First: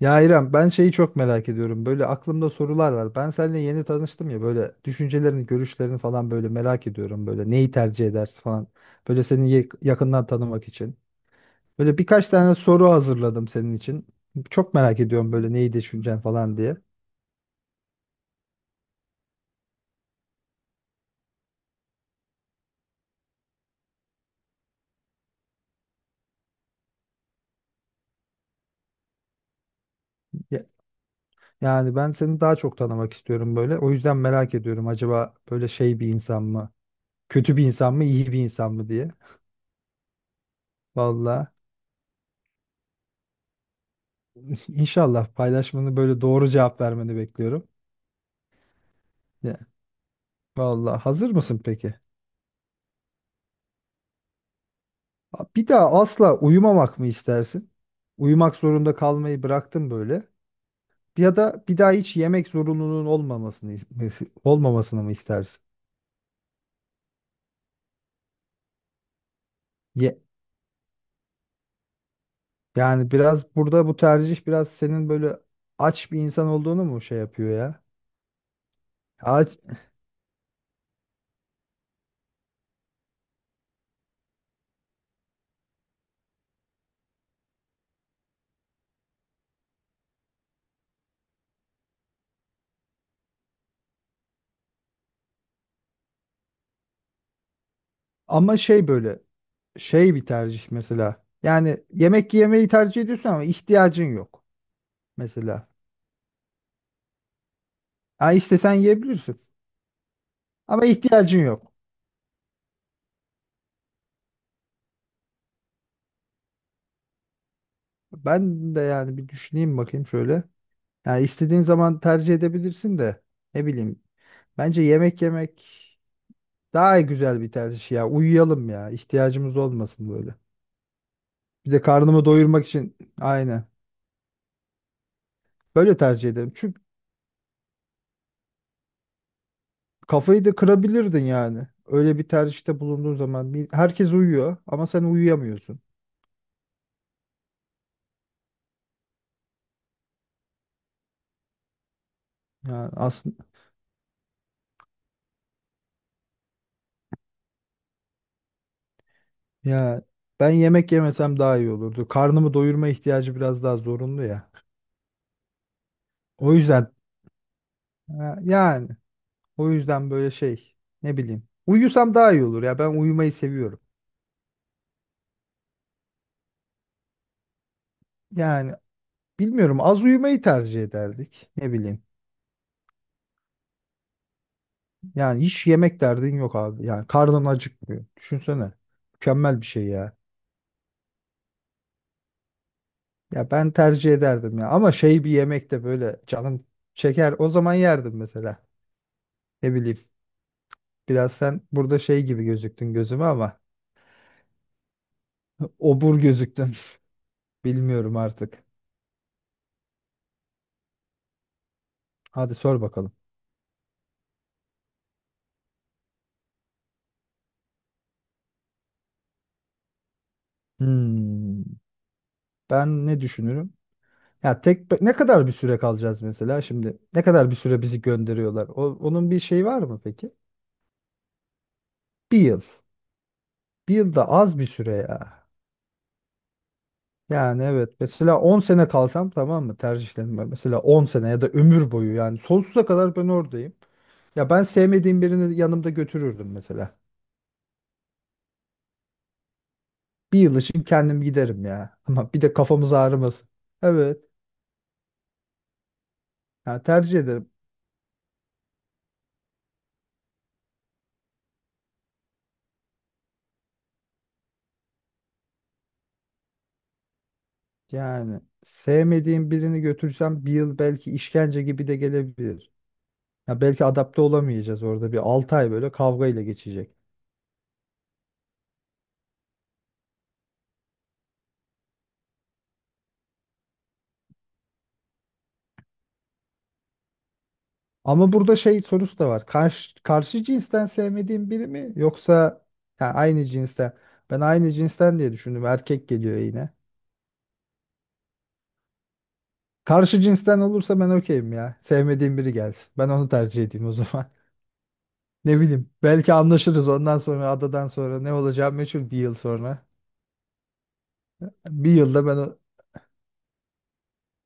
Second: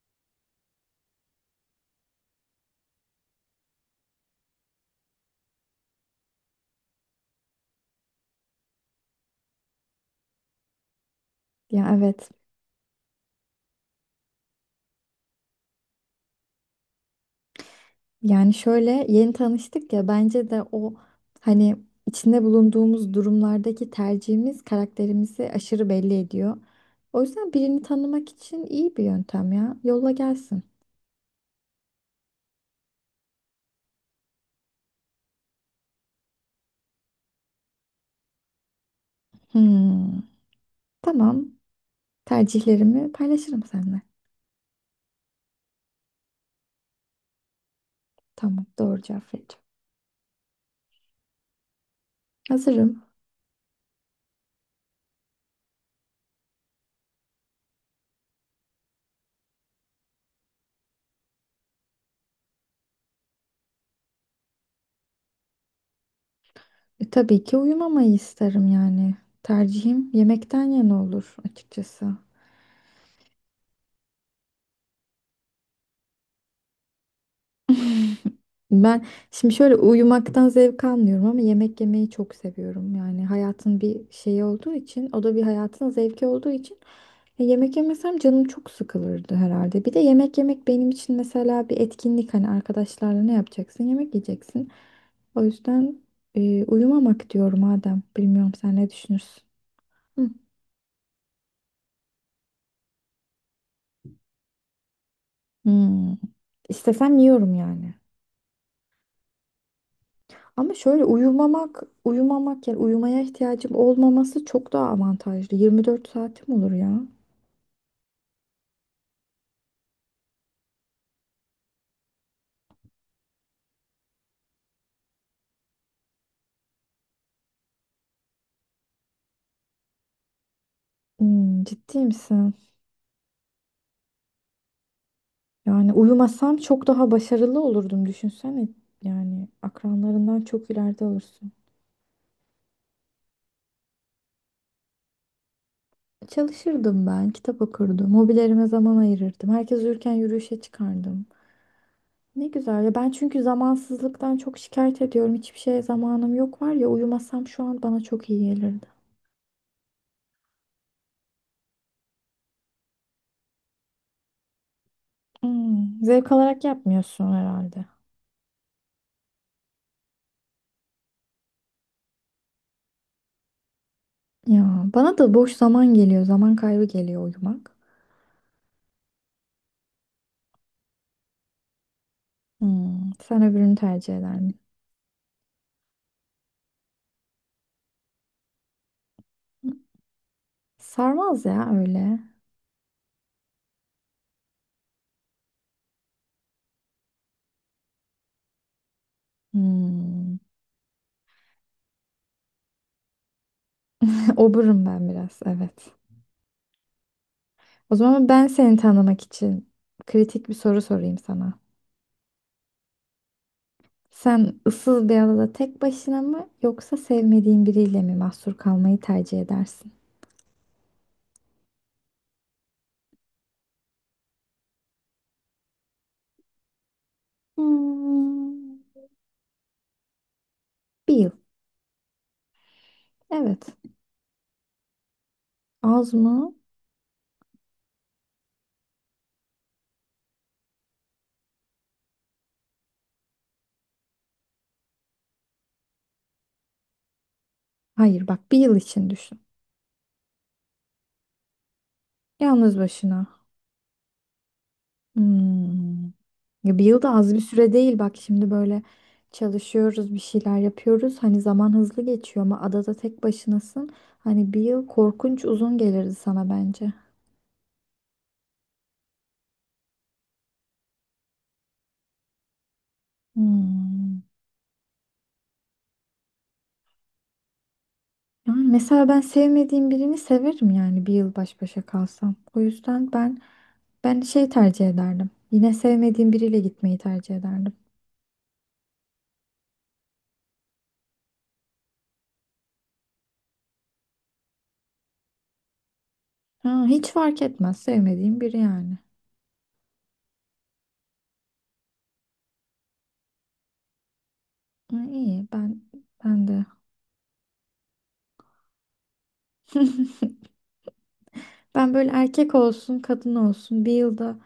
Ya İrem, ben şeyi çok merak ediyorum. Böyle aklımda sorular var. Ben seninle yeni tanıştım ya, böyle düşüncelerini, görüşlerini falan böyle merak ediyorum. Böyle neyi tercih edersin falan. Böyle seni yakından tanımak için. Ya Böyle birkaç evet. tane soru hazırladım senin için. Çok merak ediyorum böyle neyi düşüneceksin falan diye. Yani şöyle yeni tanıştık ya bence de o hani içinde bulunduğumuz durumlardaki tercihimiz karakterimizi aşırı belli ediyor. O yüzden birini tanımak için iyi bir yöntem ya. Yolla Ya- gelsin. Yani ben seni daha çok tanımak istiyorum böyle. O yüzden merak ediyorum acaba böyle şey bir insan mı? Kötü bir insan mı, iyi bir insan mı diye. Hmm. Tamam. Valla Tercihlerimi paylaşırım seninle. inşallah paylaşmanı böyle, doğru cevap vermeni bekliyorum. Tamam. Doğru cevap vereceğim. Vallahi hazır mısın peki? Hazırım. Bir daha asla uyumamak mı istersin? Uyumak zorunda kalmayı bıraktın böyle. Ya da bir daha hiç yemek zorunluluğun olmamasını mı istersin? Tabii ki uyumamayı isterim yani. Tercihim Ye, yemekten yana olur açıkçası. yani biraz burada bu tercih biraz senin böyle aç bir insan olduğunu mu şey yapıyor ya? Ben şimdi Aç, şöyle uyumaktan zevk almıyorum ama yemek yemeyi çok seviyorum. Yani hayatın bir şeyi olduğu için, o da bir hayatın zevki olduğu için yemek yemesem canım çok sıkılırdı herhalde. Bir de yemek yemek benim için mesela bir etkinlik, hani arkadaşlarla ne yapacaksın? Yemek yiyeceksin. O yüzden uyumamak diyorum Adem. Bilmiyorum, ama sen şey ne böyle, düşünürsün? şey bir Hı. tercih mesela. Yani yemek yemeyi tercih ediyorsun ama ihtiyacın yok mesela. Hmm. İstesem yiyorum yani. Ha, istesen yiyebilirsin Ama ama şöyle ihtiyacın yok. uyumamak yani uyumaya ihtiyacım olmaması çok daha avantajlı. 24 saatim olur ya. Ben de yani bir düşüneyim bakayım şöyle. Yani istediğin zaman tercih edebilirsin de, ne bileyim. Bence yemek yemek daha güzel bir tercih ya. Uyuyalım ya, ihtiyacımız olmasın böyle. Hmm, Bir de ciddi karnımı misin? doyurmak için, aynen. Yani Böyle tercih ederim. uyumasam Çünkü çok daha başarılı olurdum, düşünsene. Yani akranlarından kafayı da çok ileride kırabilirdin olursun. yani. Öyle bir tercihte bulunduğun zaman herkes uyuyor ama sen uyuyamıyorsun. Çalışırdım ben, kitap okurdum, hobilerime zaman ayırırdım. Herkes uyurken yürüyüşe çıkardım. Ne güzel Yani ya, ben aslında, çünkü zamansızlıktan çok şikayet ediyorum. Hiçbir şeye zamanım yok, var ya, uyumasam şu an bana çok iyi gelirdi. ya ben yemek yemesem daha iyi olurdu. Karnımı doyurma ihtiyacı biraz daha zorunlu ya. Hmm, zevk O alarak yüzden yapmıyorsun herhalde. ha, yani O yüzden böyle şey, ne bileyim. Uyusam daha iyi olur ya, ben uyumayı seviyorum. Ya bana da boş zaman geliyor. Zaman kaybı geliyor uyumak. Yani bilmiyorum, az uyumayı tercih ederdik, ne bileyim. Sen öbürünü tercih eder misin? Yani hiç yemek derdin yok abi. Yani karnın acıkmıyor. Düşünsene. Mükemmel bir şey ya. Sarmaz ya öyle. Ya ben tercih ederdim ya, ama şey, bir yemek de böyle canım çeker, o zaman yerdim mesela. Ne bileyim. Hmm. Biraz sen burada şey gibi gözüktün gözüme ama Oburum ben biraz, evet. obur gözüktün. O Bilmiyorum zaman ben artık. seni tanımak için kritik bir soru sorayım sana. Hadi sor bakalım. Sen ıssız bir adada tek başına mı yoksa sevmediğin biriyle mi mahsur kalmayı tercih edersin? Hmm, Ben ne düşünürüm? Ya tek ne kadar bir süre kalacağız mesela şimdi? Ne kadar bir süre bizi gönderiyorlar? O, Hmm. onun bir şey var mı peki? Bir yıl. Bir yıl. Evet. Bir yıl da az bir süre ya. Az mı? Yani evet, mesela 10 sene kalsam, tamam mı, tercihlerim var. Mesela 10 sene ya da ömür boyu, yani sonsuza kadar ben oradayım. Ya ben sevmediğim birini yanımda götürürdüm mesela. Hayır, bak, bir yıl için düşün. Bir yıl için kendim giderim ya. Ama bir de Yalnız kafamız başına. ağrımasın. Evet. Hmm. Ya Ya bir yıl da tercih az bir ederim. süre değil, bak şimdi, böyle çalışıyoruz, bir şeyler yapıyoruz, hani zaman hızlı geçiyor, ama adada tek başınasın, hani bir yıl korkunç uzun gelirdi sana bence. Yani sevmediğim birini götürsem bir yıl belki işkence gibi de gelebilir. Ya belki adapte Hmm. olamayacağız, orada bir 6 ay böyle kavga ile geçecek. Yani mesela ben sevmediğim birini severim yani, bir yıl baş başa kalsam. O yüzden ben şey tercih ederdim. Yine sevmediğim biriyle gitmeyi tercih ederdim. Ama burada şey sorusu da var. Karşı cinsten sevmediğim biri mi, yoksa ya aynı cinsten? Ben aynı cinsten diye düşündüm. Erkek geliyor yine. Ha, hiç fark etmez, sevmediğim biri yani. Karşı cinsten olursa ben okeyim ya. Sevmediğim biri gelsin. Ben onu tercih edeyim o zaman. Ha, iyi, Ne ben bileyim. Belki ben de. anlaşırız, ondan sonra adadan sonra ne olacağı meçhul bir yıl sonra. Bir Ben böyle, yılda ben erkek olsun, kadın olsun, bir yılda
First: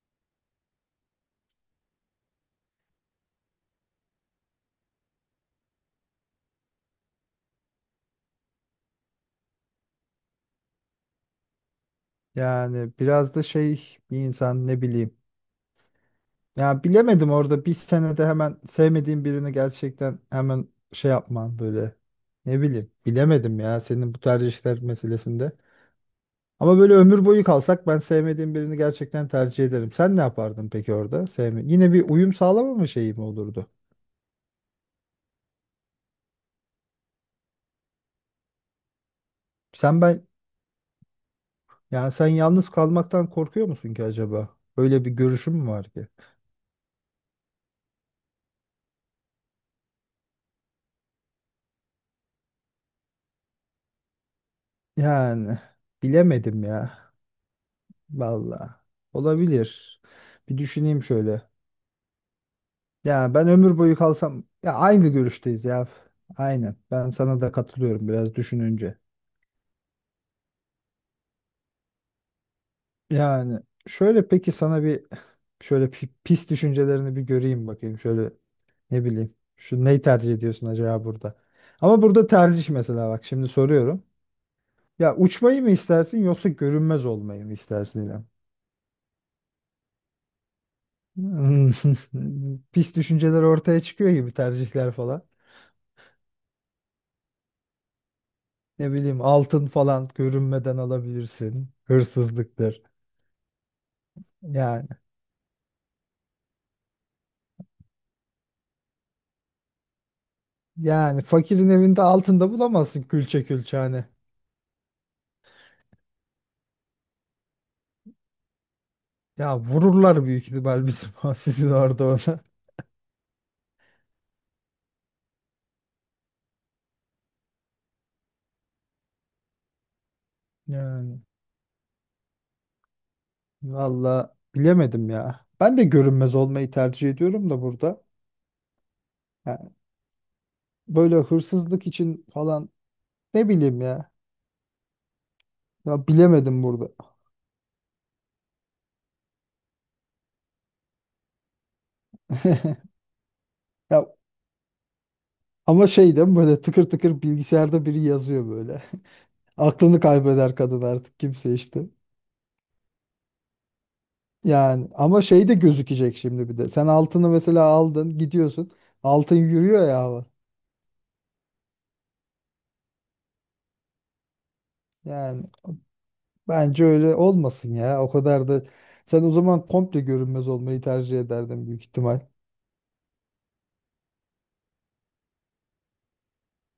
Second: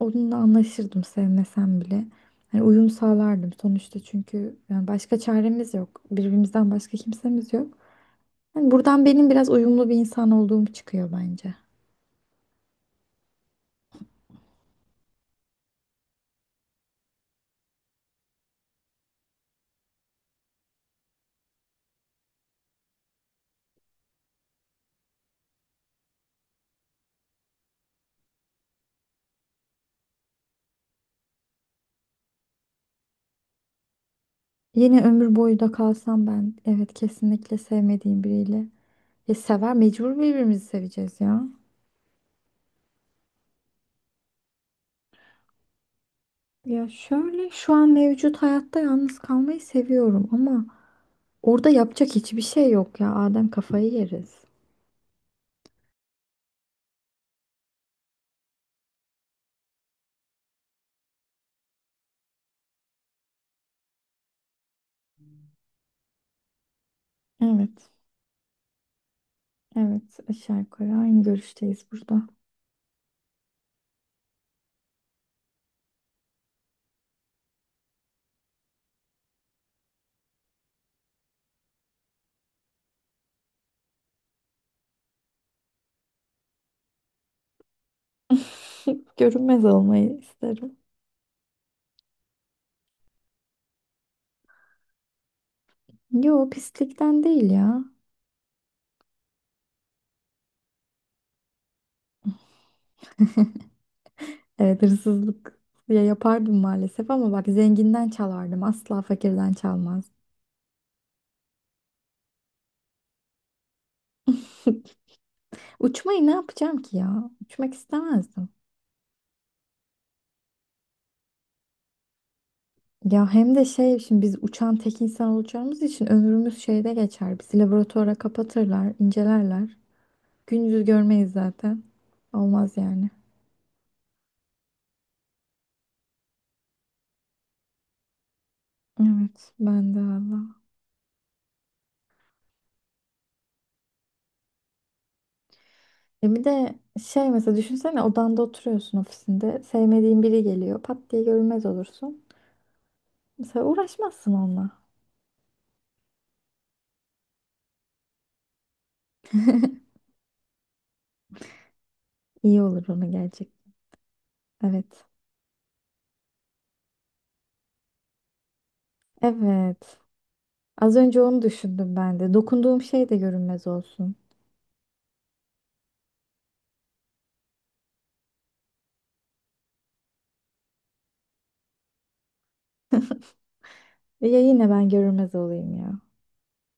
onunla anlaşırdım sevmesem bile. Hani uyum sağlardım sonuçta, çünkü yani başka çaremiz yok. Birbirimizden başka kimsemiz yok. Yani buradan benim biraz uyumlu bir insan olduğum çıkıyor bence. yani biraz da şey bir insan, ne bileyim. Ya bilemedim, orada bir senede hemen sevmediğin birini gerçekten hemen şey yapman böyle. Ne bileyim, bilemedim ya senin bu tercihler meselesinde. Ama böyle ömür boyu kalsak ben sevmediğim birini gerçekten tercih ederim. Sen ne yapardın peki orada? Sevme. Yine bir uyum sağlamama şeyi mi olurdu? Yine ömür boyu da kalsam ben, evet, kesinlikle sevmediğim biriyle. Ya sever, Sen mecbur ben birbirimizi seveceğiz ya. yani sen yalnız kalmaktan korkuyor musun ki acaba? Öyle bir görüşüm mü var ki? Ya şöyle, şu an mevcut hayatta yalnız kalmayı seviyorum ama orada yapacak hiçbir şey yok ya. Adem, kafayı yeriz. Yani bilemedim ya. Valla olabilir. Bir düşüneyim şöyle. Ya ben ömür boyu kalsam, ya aynı görüşteyiz ya. Aynen. Ben sana da Evet. katılıyorum biraz düşününce. Evet, aşağı yukarı aynı görüşteyiz burada. Yani şöyle, peki sana bir şöyle pis düşüncelerini bir göreyim bakayım. Şöyle, ne bileyim. Şu neyi tercih ediyorsun acaba burada? Ama burada tercih, mesela bak şimdi soruyorum. Ya uçmayı mı istersin, yoksa görünmez olmayı mı istersin İrem? Görünmez olmayı isterim. Hmm, Pis düşünceler ortaya çıkıyor gibi, tercihler falan. Yo, pislikten değil ya. Ne bileyim, altın falan görünmeden alabilirsin. Hırsızlıktır. Evet, Yani, hırsızlık ya yapardım maalesef, ama bak, zenginden çalardım. Asla fakirden çalmaz. Fakirin evinde altında bulamazsın külçe külçe hani. Uçmayı ne yapacağım ki ya? Uçmak istemezdim. Ya vururlar büyük ihtimal bizim sizin orada ona. Ya hem de şey, şimdi biz uçan tek insan olacağımız için ömrümüz şeyde geçer. Bizi laboratuvara kapatırlar, incelerler. Gündüz Yani görmeyiz zaten. Olmaz yani. valla bilemedim ya. Ben de görünmez olmayı tercih ediyorum da burada. Evet, Yani ben de valla. böyle hırsızlık için falan, ne bileyim ya. Ya Bir bilemedim de burada. şey, mesela düşünsene, odanda oturuyorsun, ofisinde. Sevmediğin biri geliyor. Pat diye görünmez olursun. Mesela Ya uğraşmazsın onunla. ama şey değil mi, böyle tıkır tıkır bilgisayarda biri yazıyor böyle. Aklını kaybeder kadın artık, kimse işte. İyi olur, ona gelecek. Yani Evet. ama şey de gözükecek şimdi bir de. Sen altını mesela aldın, gidiyorsun. Altın yürüyor Evet. ya hava. Az önce onu düşündüm ben de. Dokunduğum şey de görünmez olsun. Yani bence öyle olmasın ya. O kadar da, sen o zaman komple görünmez olmayı tercih ederdin büyük ihtimal. Ya, yine ben görünmez olayım ya.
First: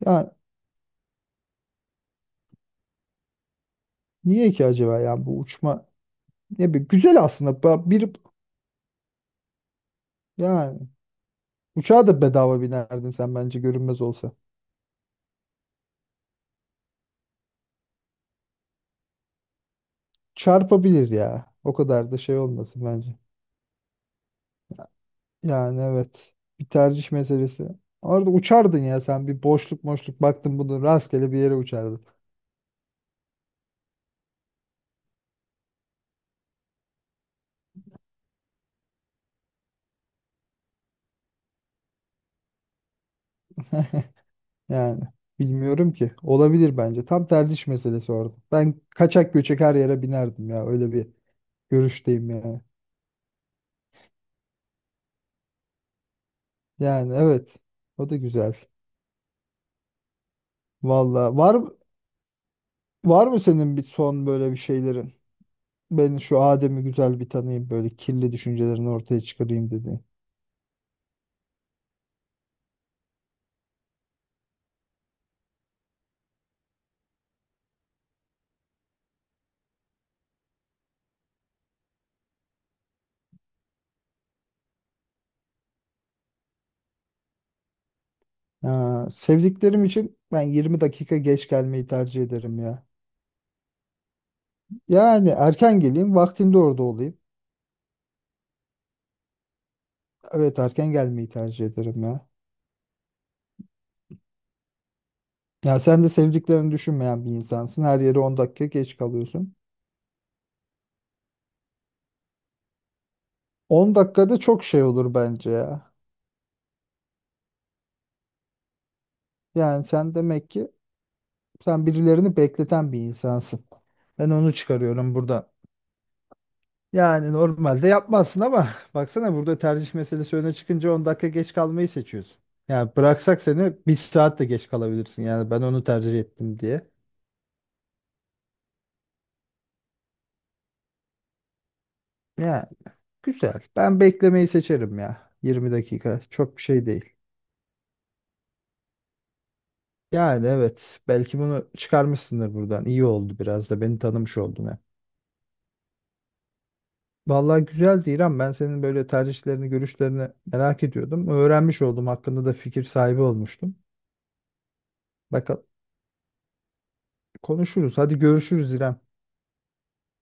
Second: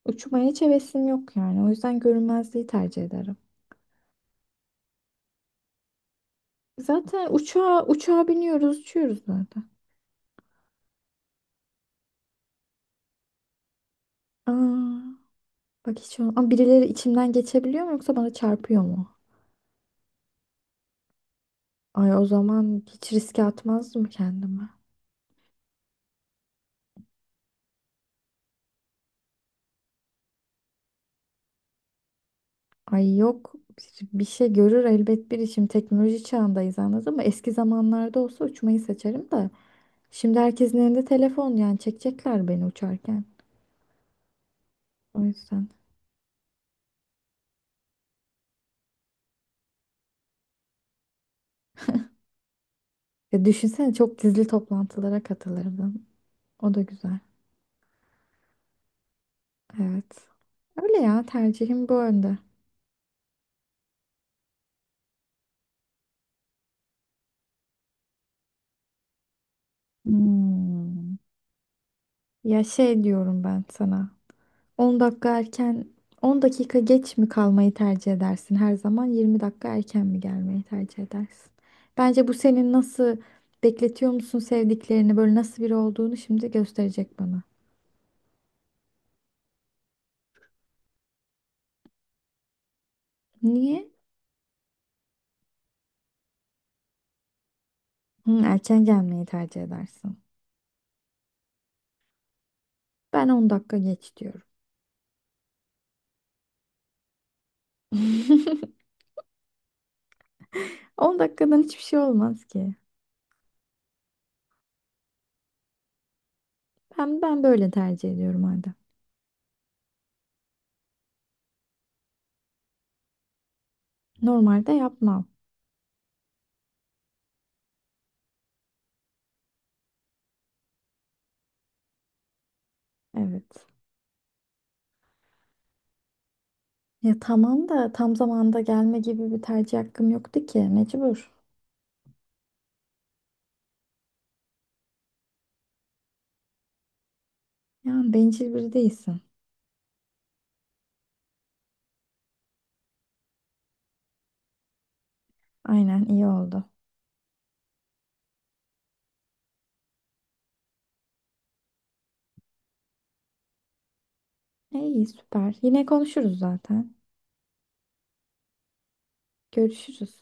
Ya Uçmaya hiç hevesim yok yani. O yüzden görünmezliği tercih ederim. niye ki acaba ya, bu uçma ne bir güzel Zaten aslında. uçağa, Ba- Bir uçağa biniyoruz, uçuyoruz zaten. yani uçağa da bedava binerdin sen bence, görünmez olsa. Aa, bak hiç ama birileri içimden geçebiliyor mu yoksa bana çarpıyor mu? Çarpabilir ya. O Ay, kadar da o şey zaman olmasın hiç bence. riske atmazdım kendimi. Yani evet. Bir tercih meselesi. Orada uçardın ya sen, bir boşluk boşluk baktın bunu, rastgele bir yere uçardın. Ay yok, bir şey görür elbet biri. Şimdi teknoloji çağındayız, anladın mı? Eski zamanlarda olsa uçmayı seçerim de. Şimdi herkesin elinde telefon, yani çekecekler beni uçarken. Yani O yüzden. bilmiyorum ki. Olabilir bence. Tam tercih meselesi orada. Ben kaçak göçek her yere binerdim ya. Öyle bir görüşteyim yani. Ya düşünsene, çok gizli toplantılara katılırdım. O da Yani güzel. evet. O da güzel. Evet. Öyle ya, Valla, var tercihim bu yönde. var mı senin bir son böyle bir şeylerin? Ben şu Adem'i güzel bir tanıyayım, böyle kirli düşüncelerini ortaya çıkarayım dedi. Hmm. Ya şey, diyorum ben sana. 10 dakika erken, 10 dakika geç mi kalmayı tercih edersin her zaman, 20 dakika erken mi gelmeyi tercih edersin? Bence bu senin nasıl, bekletiyor musun sevdiklerini, böyle nasıl biri olduğunu şimdi gösterecek bana. Ha, sevdiklerim için ben 20 dakika geç gelmeyi tercih ederim ya. Niye? Yani erken geleyim, vaktinde orada olayım. Hı, erken gelmeyi tercih edersin. Evet, erken gelmeyi tercih ederim ya. Ben 10 dakika geç diyorum. Ya sen de sevdiklerini düşünmeyen bir insansın. Her yere 10 dakika geç kalıyorsun. 10 dakikadan hiçbir şey olmaz ki. 10 dakikada çok şey olur bence ya. Ben böyle tercih ediyorum madem. Yani sen demek ki sen birilerini bekleten bir insansın. Ben onu Normalde çıkarıyorum yapmam. burada. Yani normalde yapmazsın ama baksana, burada tercih meselesi öne çıkınca 10 dakika geç kalmayı seçiyorsun. Yani bıraksak Evet. seni bir saat de geç kalabilirsin. Yani ben onu tercih ettim diye. Ya tamam da tam zamanda gelme gibi bir tercih hakkım yoktu ki, mecbur. Ya güzel. Ben beklemeyi seçerim ya. 20 dakika çok bir şey değil. Ya bencil biri değilsin. Yani evet, belki bunu çıkarmışsındır buradan. İyi oldu, biraz da beni tanımış oldun. Aynen, iyi oldu. Vallahi güzeldi İrem. Ben senin böyle tercihlerini, görüşlerini merak ediyordum. Öğrenmiş oldum. Hakkında da fikir sahibi olmuştum. İyi, süper. Bakalım, Yine konuşuruz zaten. konuşuruz. Hadi görüşürüz İrem. Görüşürüz.